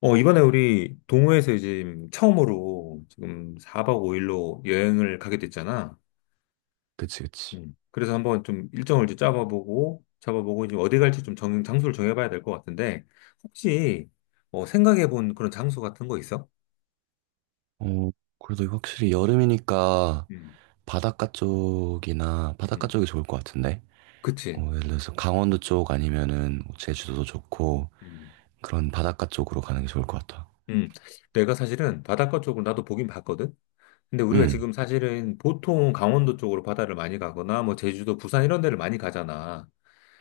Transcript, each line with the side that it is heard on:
left: 이번에 우리 동호회에서 이제 처음으로 지금 4박 5일로 여행을 가게 됐잖아.
right: 그치, 그치.
left: 음. 그래서 한번 좀 일정을 이제 잡아보고, 이제 어디 갈지 좀 장소를 정해봐야 될 것 같은데, 혹시 생각해본 그런 장소 같은 거 있어?
right: 어, 그래도 확실히 여름이니까
left: 음,
right: 바닷가 쪽이나 바닷가
left: 음.
right: 쪽이 좋을 것 같은데.
left: 그치.
right: 예를 들어서 강원도 쪽 아니면은 뭐 제주도도 좋고
left: 음,
right: 그런 바닷가 쪽으로 가는 게 좋을 것 같아.
left: 음. 내가 사실은 바닷가 쪽을 나도 보긴 봤거든? 근데 우리가
right: 음,
left: 지금 사실은 보통 강원도 쪽으로 바다를 많이 가거나, 뭐 제주도, 부산 이런 데를 많이 가잖아.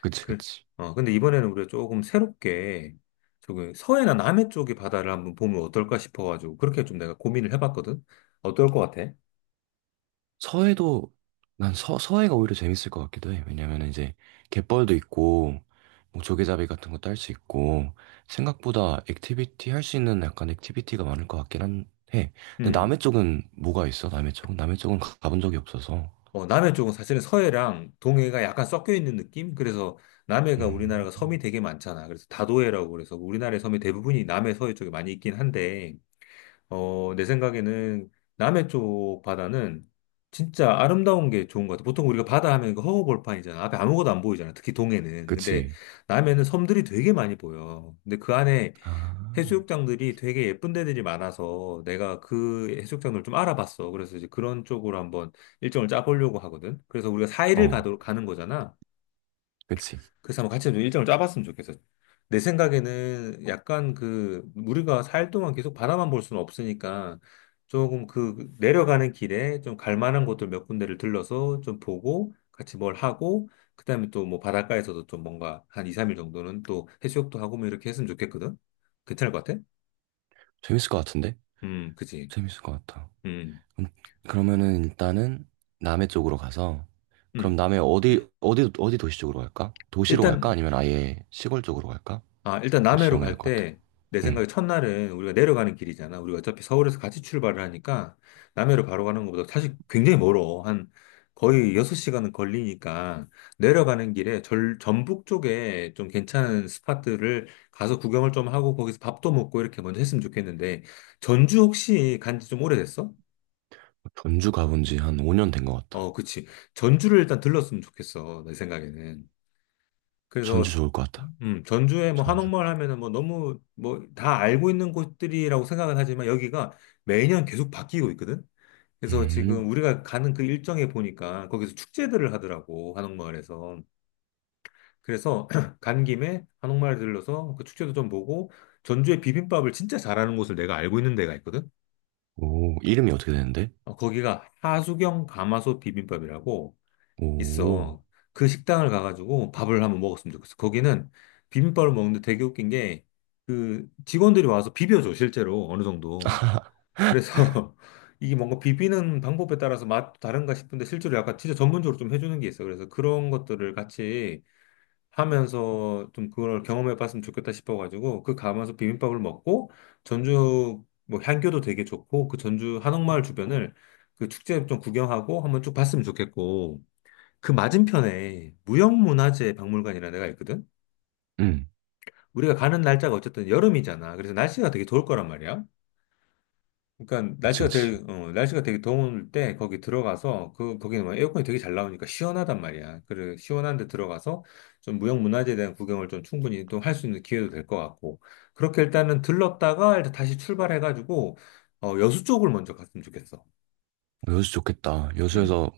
right: 그치,
left: 그래.
right: 그치.
left: 근데 이번에는 우리가 조금 새롭게 저기 서해나 남해 쪽의 바다를 한번 보면 어떨까 싶어가지고 그렇게 좀 내가 고민을 해봤거든. 어떨 것 같아?
right: 서해도 난 서해가 오히려 재밌을 것 같기도 해. 왜냐면 이제 갯벌도 있고 뭐 조개잡이 같은 것도 할 수 있고 생각보다 액티비티 할 수 있는 약간 액티비티가 많을 것 같긴 한 해. 근데 남해
left: 음.
right: 쪽은 뭐가 있어? 남해 쪽은 가본 적이 없어서.
left: 남해 쪽은 사실은 서해랑 동해가 약간 섞여 있는 느낌? 그래서 남해가
right: 음,
left: 우리나라가 섬이 되게 많잖아. 그래서 다도해라고 그래서 우리나라의 섬이 대부분이 남해 서해 쪽에 많이 있긴 한데 내 생각에는 남해 쪽 바다는 진짜 아름다운 게 좋은 것 같아. 보통 우리가 바다 하면 그 허허벌판이잖아. 앞에 아무것도 안 보이잖아. 특히 동해는. 근데
right: 그치.
left: 남해는 섬들이 되게 많이 보여. 근데 그 안에
right: 아,
left: 해수욕장들이 되게 예쁜 데들이 많아서 내가 그 해수욕장을 좀 알아봤어. 그래서 이제 그런 쪽으로 한번 일정을 짜보려고 하거든. 그래서 우리가 4일을
right: 어,
left: 가는 거잖아.
right: 그치.
left: 그래서 한번 같이 좀 일정을 짜봤으면 좋겠어. 내 생각에는 약간 그 우리가 살 동안 계속 바다만 볼 수는 없으니까 조금 그 내려가는 길에 좀 갈 만한 곳들 몇 군데를 들러서 좀 보고 같이 뭘 하고 그다음에 또 뭐 바닷가에서도 좀 뭔가 한 2, 3일 정도는 또 해수욕도 하고 뭐 이렇게 했으면 좋겠거든. 괜찮을 것 같아?
right: 재밌을 것 같은데?
left: 그치.
right: 재밌을 것 같아.
left: 음,
right: 음, 그러면은 일단은 남해 쪽으로 가서 그럼
left: 음.
right: 남해 어디 어디 어디 도시 쪽으로 갈까? 도시로 갈까?
left: 일단
right: 아니면 아예 시골 쪽으로 갈까?
left: 일단
right: 그것도
left: 남해로
right: 정해야 될
left: 갈
right: 것 같아.
left: 때, 내
right: 응.
left: 생각에 첫날은 우리가 내려가는 길이잖아. 우리가 어차피 서울에서 같이 출발을 하니까, 남해로 바로 가는 것보다 사실 굉장히 멀어. 한 거의 6시간은 걸리니까, 내려가는 길에 전북 쪽에 좀 괜찮은 스팟들을 가서 구경을 좀 하고, 거기서 밥도 먹고 이렇게 먼저 했으면 좋겠는데, 전주 혹시 간지 좀 오래됐어?
right: 전주 가본 지 한 5년 된 것 같아.
left: 그치. 전주를 일단 들렀으면 좋겠어. 내 생각에는. 그래서
right: 전주 좋을 것 같아.
left: 전주에 뭐
right: 전주
left: 한옥마을
right: 가자.
left: 하면은 뭐 너무 뭐 다 알고 있는 곳들이라고 생각은 하지만 여기가 매년 계속 바뀌고 있거든. 그래서 지금
right: 음.
left: 우리가 가는 그 일정에 보니까 거기서 축제들을 하더라고 한옥마을에서. 그래서 간 김에 한옥마을 들러서 그 축제도 좀 보고 전주의 비빔밥을 진짜 잘하는 곳을 내가 알고 있는 데가 있거든.
right: 오, 이름이 어떻게 되는데?
left: 거기가 하수경 가마솥 비빔밥이라고.
right: 오.
left: 있어. 그 식당을 가가지고 밥을 한번 먹었으면 좋겠어. 거기는 비빔밥을 먹는데 되게 웃긴 게, 그 직원들이 와서 비벼줘, 실제로. 어느 정도. 그래서 이게 뭔가 비비는 방법에 따라서 맛도 다른가 싶은데, 실제로 약간 진짜 전문적으로 좀 해주는 게 있어. 그래서 그런 것들을 같이 하면서 좀 그걸 경험해 봤으면 좋겠다 싶어가지고, 그 가면서 비빔밥을 먹고, 전주 뭐 향교도 되게 좋고, 그 전주 한옥마을 주변을 그 축제 좀 구경하고 한번 쭉 봤으면 좋겠고, 그 맞은편에 무형문화재 박물관이라는 데가 있거든?
right: 응.
left: 우리가 가는 날짜가 어쨌든 여름이잖아. 그래서 날씨가 되게 좋을 거란 말이야. 그러니까
right: 그치, 그치.
left: 날씨가 되게 더울 때 거기 들어가서 그, 거기는 뭐 에어컨이 되게 잘 나오니까 시원하단 말이야. 그래, 시원한 데 들어가서 좀 무형문화재에 대한 구경을 좀 충분히 또 할 수 있는 기회도 될 것 같고. 그렇게 일단은 들렀다가 일단 다시 출발해가지고, 여수 쪽을 먼저 갔으면 좋겠어.
right: 여수 좋겠다.
left: 음,
right: 여수에서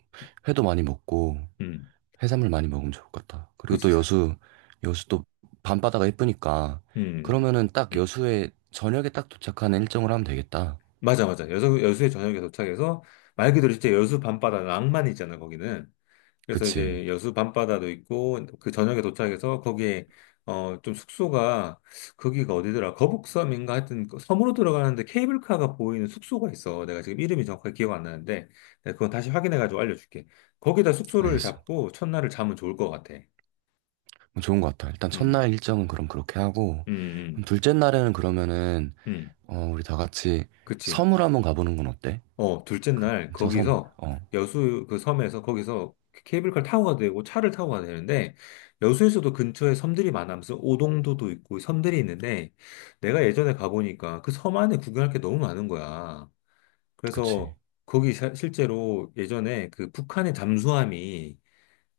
right: 회도 많이 먹고
left: 음,
right: 해산물 많이 먹으면 좋을 것 같다. 그리고 또
left: 그치.
right: 여수 또 밤바다가 예쁘니까
left: 음.
right: 그러면은 딱 여수에 저녁에 딱 도착하는 일정을 하면 되겠다.
left: 맞아, 맞아. 여수에 저녁에 도착해서, 말 그대로 진짜 여수 밤바다 낭만이 있잖아, 거기는. 그래서
right: 그치.
left: 이제 여수 밤바다도 있고, 그 저녁에 도착해서 거기에, 좀 숙소가, 거기가 어디더라? 거북섬인가? 하여튼, 그 섬으로 들어가는데 케이블카가 보이는 숙소가 있어. 내가 지금 이름이 정확하게 기억 안 나는데, 내가 그건 다시 확인해가지고 알려줄게. 거기다 숙소를
right: 알겠어.
left: 잡고 첫날을 자면 좋을 것 같아.
right: 그럼 좋은 것 같아. 일단
left: 음,
right: 첫날 일정은 그럼 그렇게 하고
left: 음,
right: 그럼
left: 음,
right: 둘째 날에는 그러면은
left: 음.
right: 우리 다 같이
left: 그치.
right: 섬을 한번 가보는 건 어때?
left: 둘째 날
right: 저 섬.
left: 거기서 여수 그 섬에서 거기서 케이블카를 타고 가도 되고 차를 타고 가도 되는데 여수에서도 근처에 섬들이 많아서 오동도도 있고 섬들이 있는데 내가 예전에 가보니까 그 섬 안에 구경할 게 너무 많은 거야.
right: 그치.
left: 그래서 거기 실제로 예전에 그 북한의 잠수함이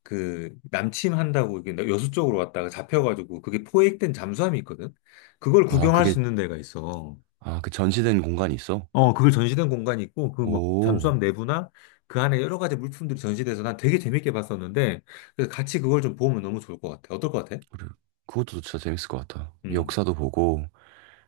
left: 그 남침한다고 이게 여수 쪽으로 왔다가 잡혀가지고 그게 포획된 잠수함이 있거든. 그걸
right: 아,
left: 구경할
right: 그게
left: 수 있는 데가 있어.
right: 아, 그 전시된 공간이 있어?
left: 그걸 전시된 공간이 있고, 그 뭐,
right: 오,
left: 잠수함 내부나 그 안에 여러 가지 물품들이 전시돼서 난 되게 재밌게 봤었는데, 그래서 같이 그걸 좀 보면 너무 좋을 것 같아. 어떨 것 같아?
right: 그래. 그것도 진짜 재밌을 것 같아.
left: 음,
right: 역사도 보고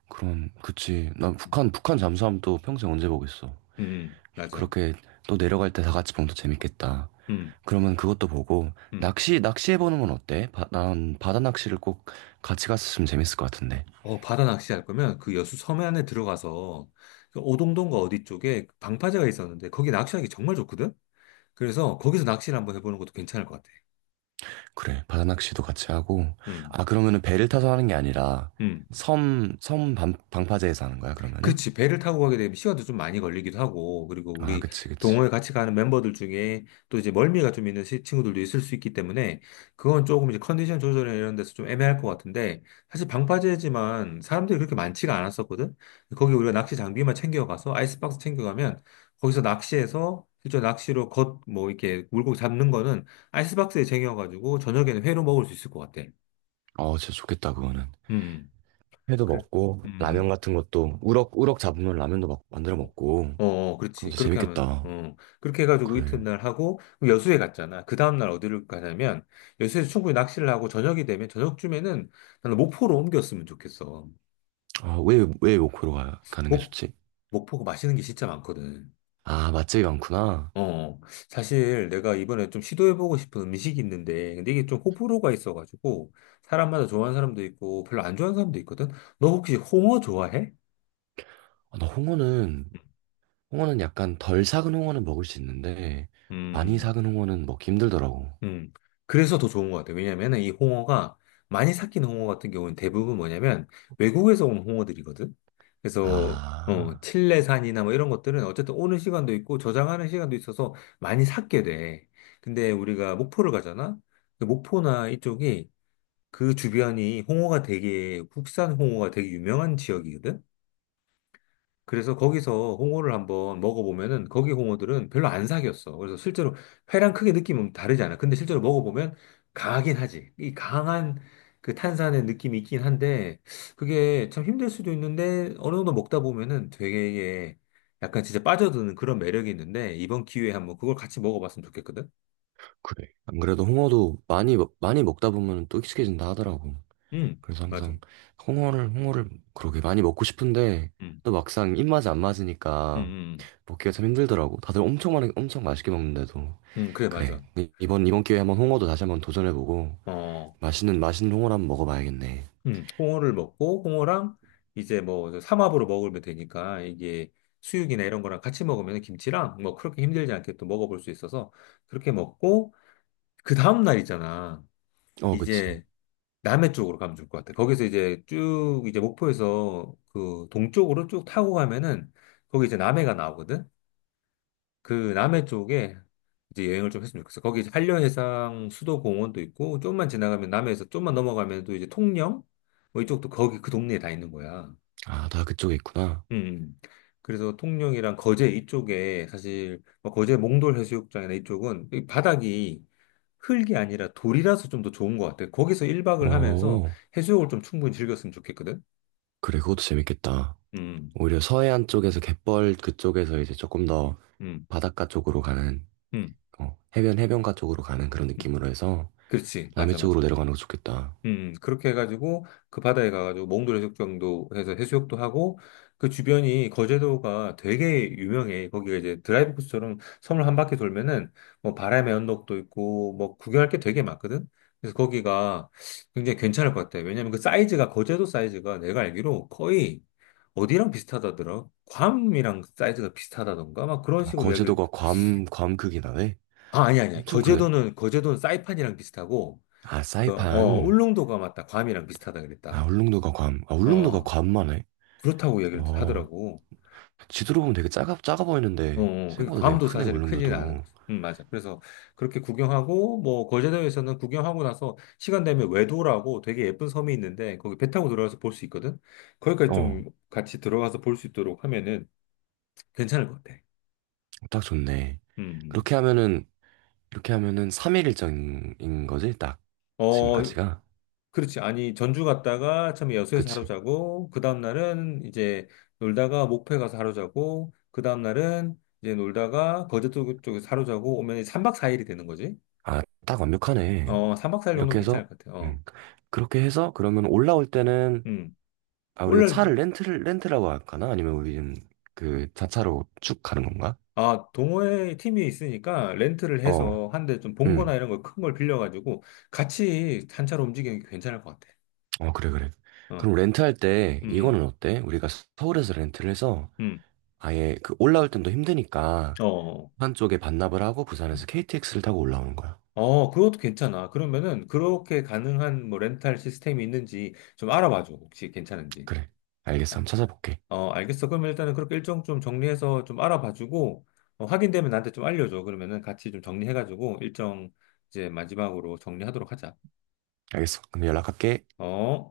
right: 그럼 그치. 난
left: 음,
right: 북한 잠수함 또 평생 언제 보겠어.
left: 맞아.
right: 그렇게 또 내려갈 때 다 같이 보면 더 재밌겠다.
left: 음,
right: 그러면 그것도 보고
left: 음.
right: 낚시 해보는 건 어때? 난 바다 낚시를 꼭 같이 갔으면 재밌을 것 같은데.
left: 바다 낚시할 거면 그 여수 섬에 안에 들어가서 그 오동동과 어디 쪽에 방파제가 있었는데, 거기 낚시하기 정말 좋거든? 그래서 거기서 낚시를 한번 해보는 것도 괜찮을 것 같아.
right: 그래, 바다 낚시도 같이 하고.
left: 음,
right: 아 그러면은 배를 타서 하는 게 아니라
left: 음.
right: 섬 방파제에서 하는 거야 그러면은?
left: 그치. 배를 타고 가게 되면 시간도 좀 많이 걸리기도 하고, 그리고
right: 아
left: 우리
right: 그치 그치.
left: 동호회 같이 가는 멤버들 중에 또 이제 멀미가 좀 있는 친구들도 있을 수 있기 때문에, 그건 조금 이제 컨디션 조절이나 이런 데서 좀 애매할 것 같은데, 사실 방파제지만 사람들이 그렇게 많지가 않았었거든? 거기 우리가 낚시 장비만 챙겨가서, 아이스박스 챙겨가면, 거기서 낚시해서, 실제 낚시로 뭐, 이렇게 물고기 잡는 거는 아이스박스에 쟁여가지고, 저녁에는 회로 먹을 수 있을 것 같아.
right: 어 진짜 좋겠다 그거는.
left: 음.
right: 회도
left: 그래.
right: 먹고 라면
left: 음.
right: 같은 것도 우럭 잡으면 라면도 막 만들어
left: 어,
right: 먹고. 그럼
left: 그렇지.
right: 진짜
left: 그렇게 하면,
right: 재밌겠다.
left: 어. 그렇게 해가지고
right: 그래.
left: 이튿날 하고, 그럼 여수에 갔잖아. 그 다음날 어디를 가냐면, 여수에서 충분히 낚시를 하고, 저녁이 되면, 저녁쯤에는 나는 목포로 옮겼으면 좋겠어.
right: 아, 왜 목포로 가는 게
left: 목,
right: 좋지?
left: 목포가 맛있는 게 진짜 많거든.
right: 아, 맛집이 많구나.
left: 어, 사실 내가 이번에 좀 시도해보고 싶은 음식이 있는데, 근데 이게 좀 호불호가 있어가지고, 사람마다 좋아하는 사람도 있고, 별로 안 좋아하는 사람도 있거든? 너 혹시 홍어 좋아해?
right: 아, 나 홍어는, 홍어는 약간 덜 삭은 홍어는 먹을 수 있는데, 많이
left: 음.
right: 삭은 홍어는 먹기 힘들더라고.
left: 음. 그래서 더 좋은 것 같아요. 왜냐면은 이 홍어가 많이 삭힌 홍어 같은 경우는 대부분 뭐냐면 외국에서 온 홍어들이거든. 그래서
right: 아,
left: 칠레산이나 뭐 이런 것들은 어쨌든 오는 시간도 있고 저장하는 시간도 있어서 많이 삭게 돼. 근데 우리가 목포를 가잖아. 그 목포나 이쪽이 그 주변이 홍어가 되게 국산 홍어가 되게 유명한 지역이거든. 그래서 거기서 홍어를 한번 먹어보면은 거기 홍어들은 별로 안 사겼어. 그래서 실제로 회랑 크게 느낌은 다르지 않아. 근데 실제로 먹어보면 강하긴 하지. 이 강한 그 탄산의 느낌이 있긴 한데 그게 참 힘들 수도 있는데 어느 정도 먹다 보면은 되게 약간 진짜 빠져드는 그런 매력이 있는데 이번 기회에 한번 그걸 같이 먹어봤으면 좋겠거든.
right: 그래. 안 그래도 홍어도 많이, 많이 먹다 보면 또 익숙해진다 하더라고.
left: 음,
right: 그래서
left: 맞아.
right: 항상 홍어를 그렇게 많이 먹고 싶은데,
left: 음,
right: 또 막상 입맛이 안
left: 음,
right: 맞으니까
left: 음,
right: 먹기가 참 힘들더라고. 다들 엄청 많이, 엄청 맛있게 먹는데도.
left: 그래,
right: 그래.
left: 맞아.
right: 이번 기회에 한번 홍어도 다시 한번 도전해보고,
left: 어.
right: 맛있는 홍어를 한번 먹어봐야겠네.
left: 홍어를 먹고 홍어랑 이제 뭐 삼합으로 먹으면 되니까 이게 수육이나 이런 거랑 같이 먹으면 김치랑 뭐 그렇게 힘들지 않게 또 먹어볼 수 있어서 그렇게 먹고 그 다음 날 있잖아.
right: 어, 그치.
left: 이제 남해 쪽으로 가면 좋을 것 같아. 거기서 이제 쭉 이제 목포에서 그 동쪽으로 쭉 타고 가면은 거기 이제 남해가 나오거든. 그 남해 쪽에 이제 여행을 좀 했으면 좋겠어. 거기 이제 한려해상 수도공원도 있고, 좀만 지나가면 남해에서 좀만 넘어가면 또 이제 통영? 뭐 이쪽도 거기 그 동네에 다 있는 거야.
right: 아, 다 그쪽에 있구나.
left: 음. 음. 그래서 통영이랑 거제 이쪽에 사실 뭐 거제 몽돌 해수욕장이나 이쪽은 이 바닥이 흙이 아니라 돌이라서 좀 더 좋은 것 같아. 거기서 1박을 하면서
right: 어,
left: 해수욕을 좀 충분히 즐겼으면 좋겠거든.
right: 그래, 그것도 재밌겠다.
left: 음,
right: 오히려 서해안 쪽에서 갯벌 그쪽에서 이제 조금 더
left: 음,
right: 바닷가 쪽으로 가는,
left: 음.
right: 어, 해변가 쪽으로 가는 그런
left: 음.
right: 느낌으로 해서
left: 그렇지.
right: 남해
left: 맞아, 맞아.
right: 쪽으로 내려가는 거 좋겠다.
left: 그렇게 해가지고 그 바다에 가가지고 몽돌 해수욕장도 해서 해수욕도 하고 그 주변이 거제도가 되게 유명해. 거기가 이제 드라이브 코스처럼 섬을 한 바퀴 돌면은 뭐 바람의 언덕도 있고 뭐 구경할 게 되게 많거든. 그래서 거기가 굉장히 괜찮을 것 같아. 왜냐면 그 사이즈가 거제도 사이즈가 내가 알기로 거의 어디랑 비슷하다더라. 괌이랑 사이즈가 비슷하다던가 막 그런
right: 아,
left: 식으로 얘기를
right: 거제도가 괌 크기나 네
left: 아니 아니
right: 엄청 크네.
left: 거제도는 사이판이랑 비슷하고
right: 아, 사이판.
left: 울릉도가 맞다. 괌이랑 비슷하다
right: 아,
left: 그랬다.
right: 울릉도가 괌. 아, 울릉도가
left: 어,
right: 괌만 해.
left: 그렇다고 이야기를
right: 어,
left: 하더라고.
right: 지도로 보면 되게 작아 보이는데
left: 그러니까
right: 생각보다 되게
left: 괌도
right: 크네,
left: 사실은 크지는 않은
right: 울릉도도.
left: 거죠. 맞아. 그래서 그렇게 구경하고, 뭐, 거제도에서는 구경하고 나서 시간 되면 외도라고 되게 예쁜 섬이 있는데, 거기 배 타고 들어가서 볼 수 있거든? 거기까지
right: 어.
left: 좀 같이 들어가서 볼 수 있도록 하면은 괜찮을 것 같아.
right: 딱 좋네.
left: 음. 음.
right: 이렇게 하면은, 이렇게 하면은 3일 일정인 거지? 딱.
left: 어,
right: 지금까지가.
left: 그렇지. 아니, 전주 갔다가 처음에 여수에서 하루
right: 그치.
left: 자고, 그 다음날은 이제 놀다가 목포에 가서 하루 자고, 그 다음날은 이제 놀다가 거제도 쪽에서 하루 자고 오면 3박 4일이 되는 거지.
right: 아, 딱 완벽하네.
left: 3박 4일 정도는
right: 이렇게 해서,
left: 괜찮을 것 같아요.
right: 음. 그렇게 해서, 그러면 올라올 때는,
left: 음.
right: 아, 우리가
left: 원래,
right: 차를 렌트라고 할까나? 아니면 우리는 그 자차로 쭉 가는 건가?
left: 동호회 팀이 있으니까 렌트를
right: 어,
left: 해서 한 대 좀 봉고나
right: 음.
left: 이런 거 큰 걸 빌려가지고 같이 단차로 움직이는 게 괜찮을 것 같아.
right: 어, 그래, 그래.
left: 어,
right: 그럼 렌트할 때,
left: 음,
right: 이거는 어때? 우리가 서울에서 렌트를 해서,
left: 음,
right: 아예 그 올라올 땐 더 힘드니까,
left: 어.
right: 부산 쪽에 반납을 하고, 부산에서 KTX를 타고 올라오는 거야.
left: 그것도 괜찮아. 그러면은 그렇게 가능한 뭐 렌탈 시스템이 있는지 좀 알아봐줘. 혹시 괜찮은지.
right: 그래. 알겠어. 한번 찾아볼게.
left: 알겠어. 그러면 일단은 그렇게 일정 좀 정리해서 좀 알아봐주고 확인되면 나한테 좀 알려줘. 그러면은 같이 좀 정리해가지고 일정 이제 마지막으로 정리하도록 하자.
right: 알겠어. 그럼 연락할게.
left: 어?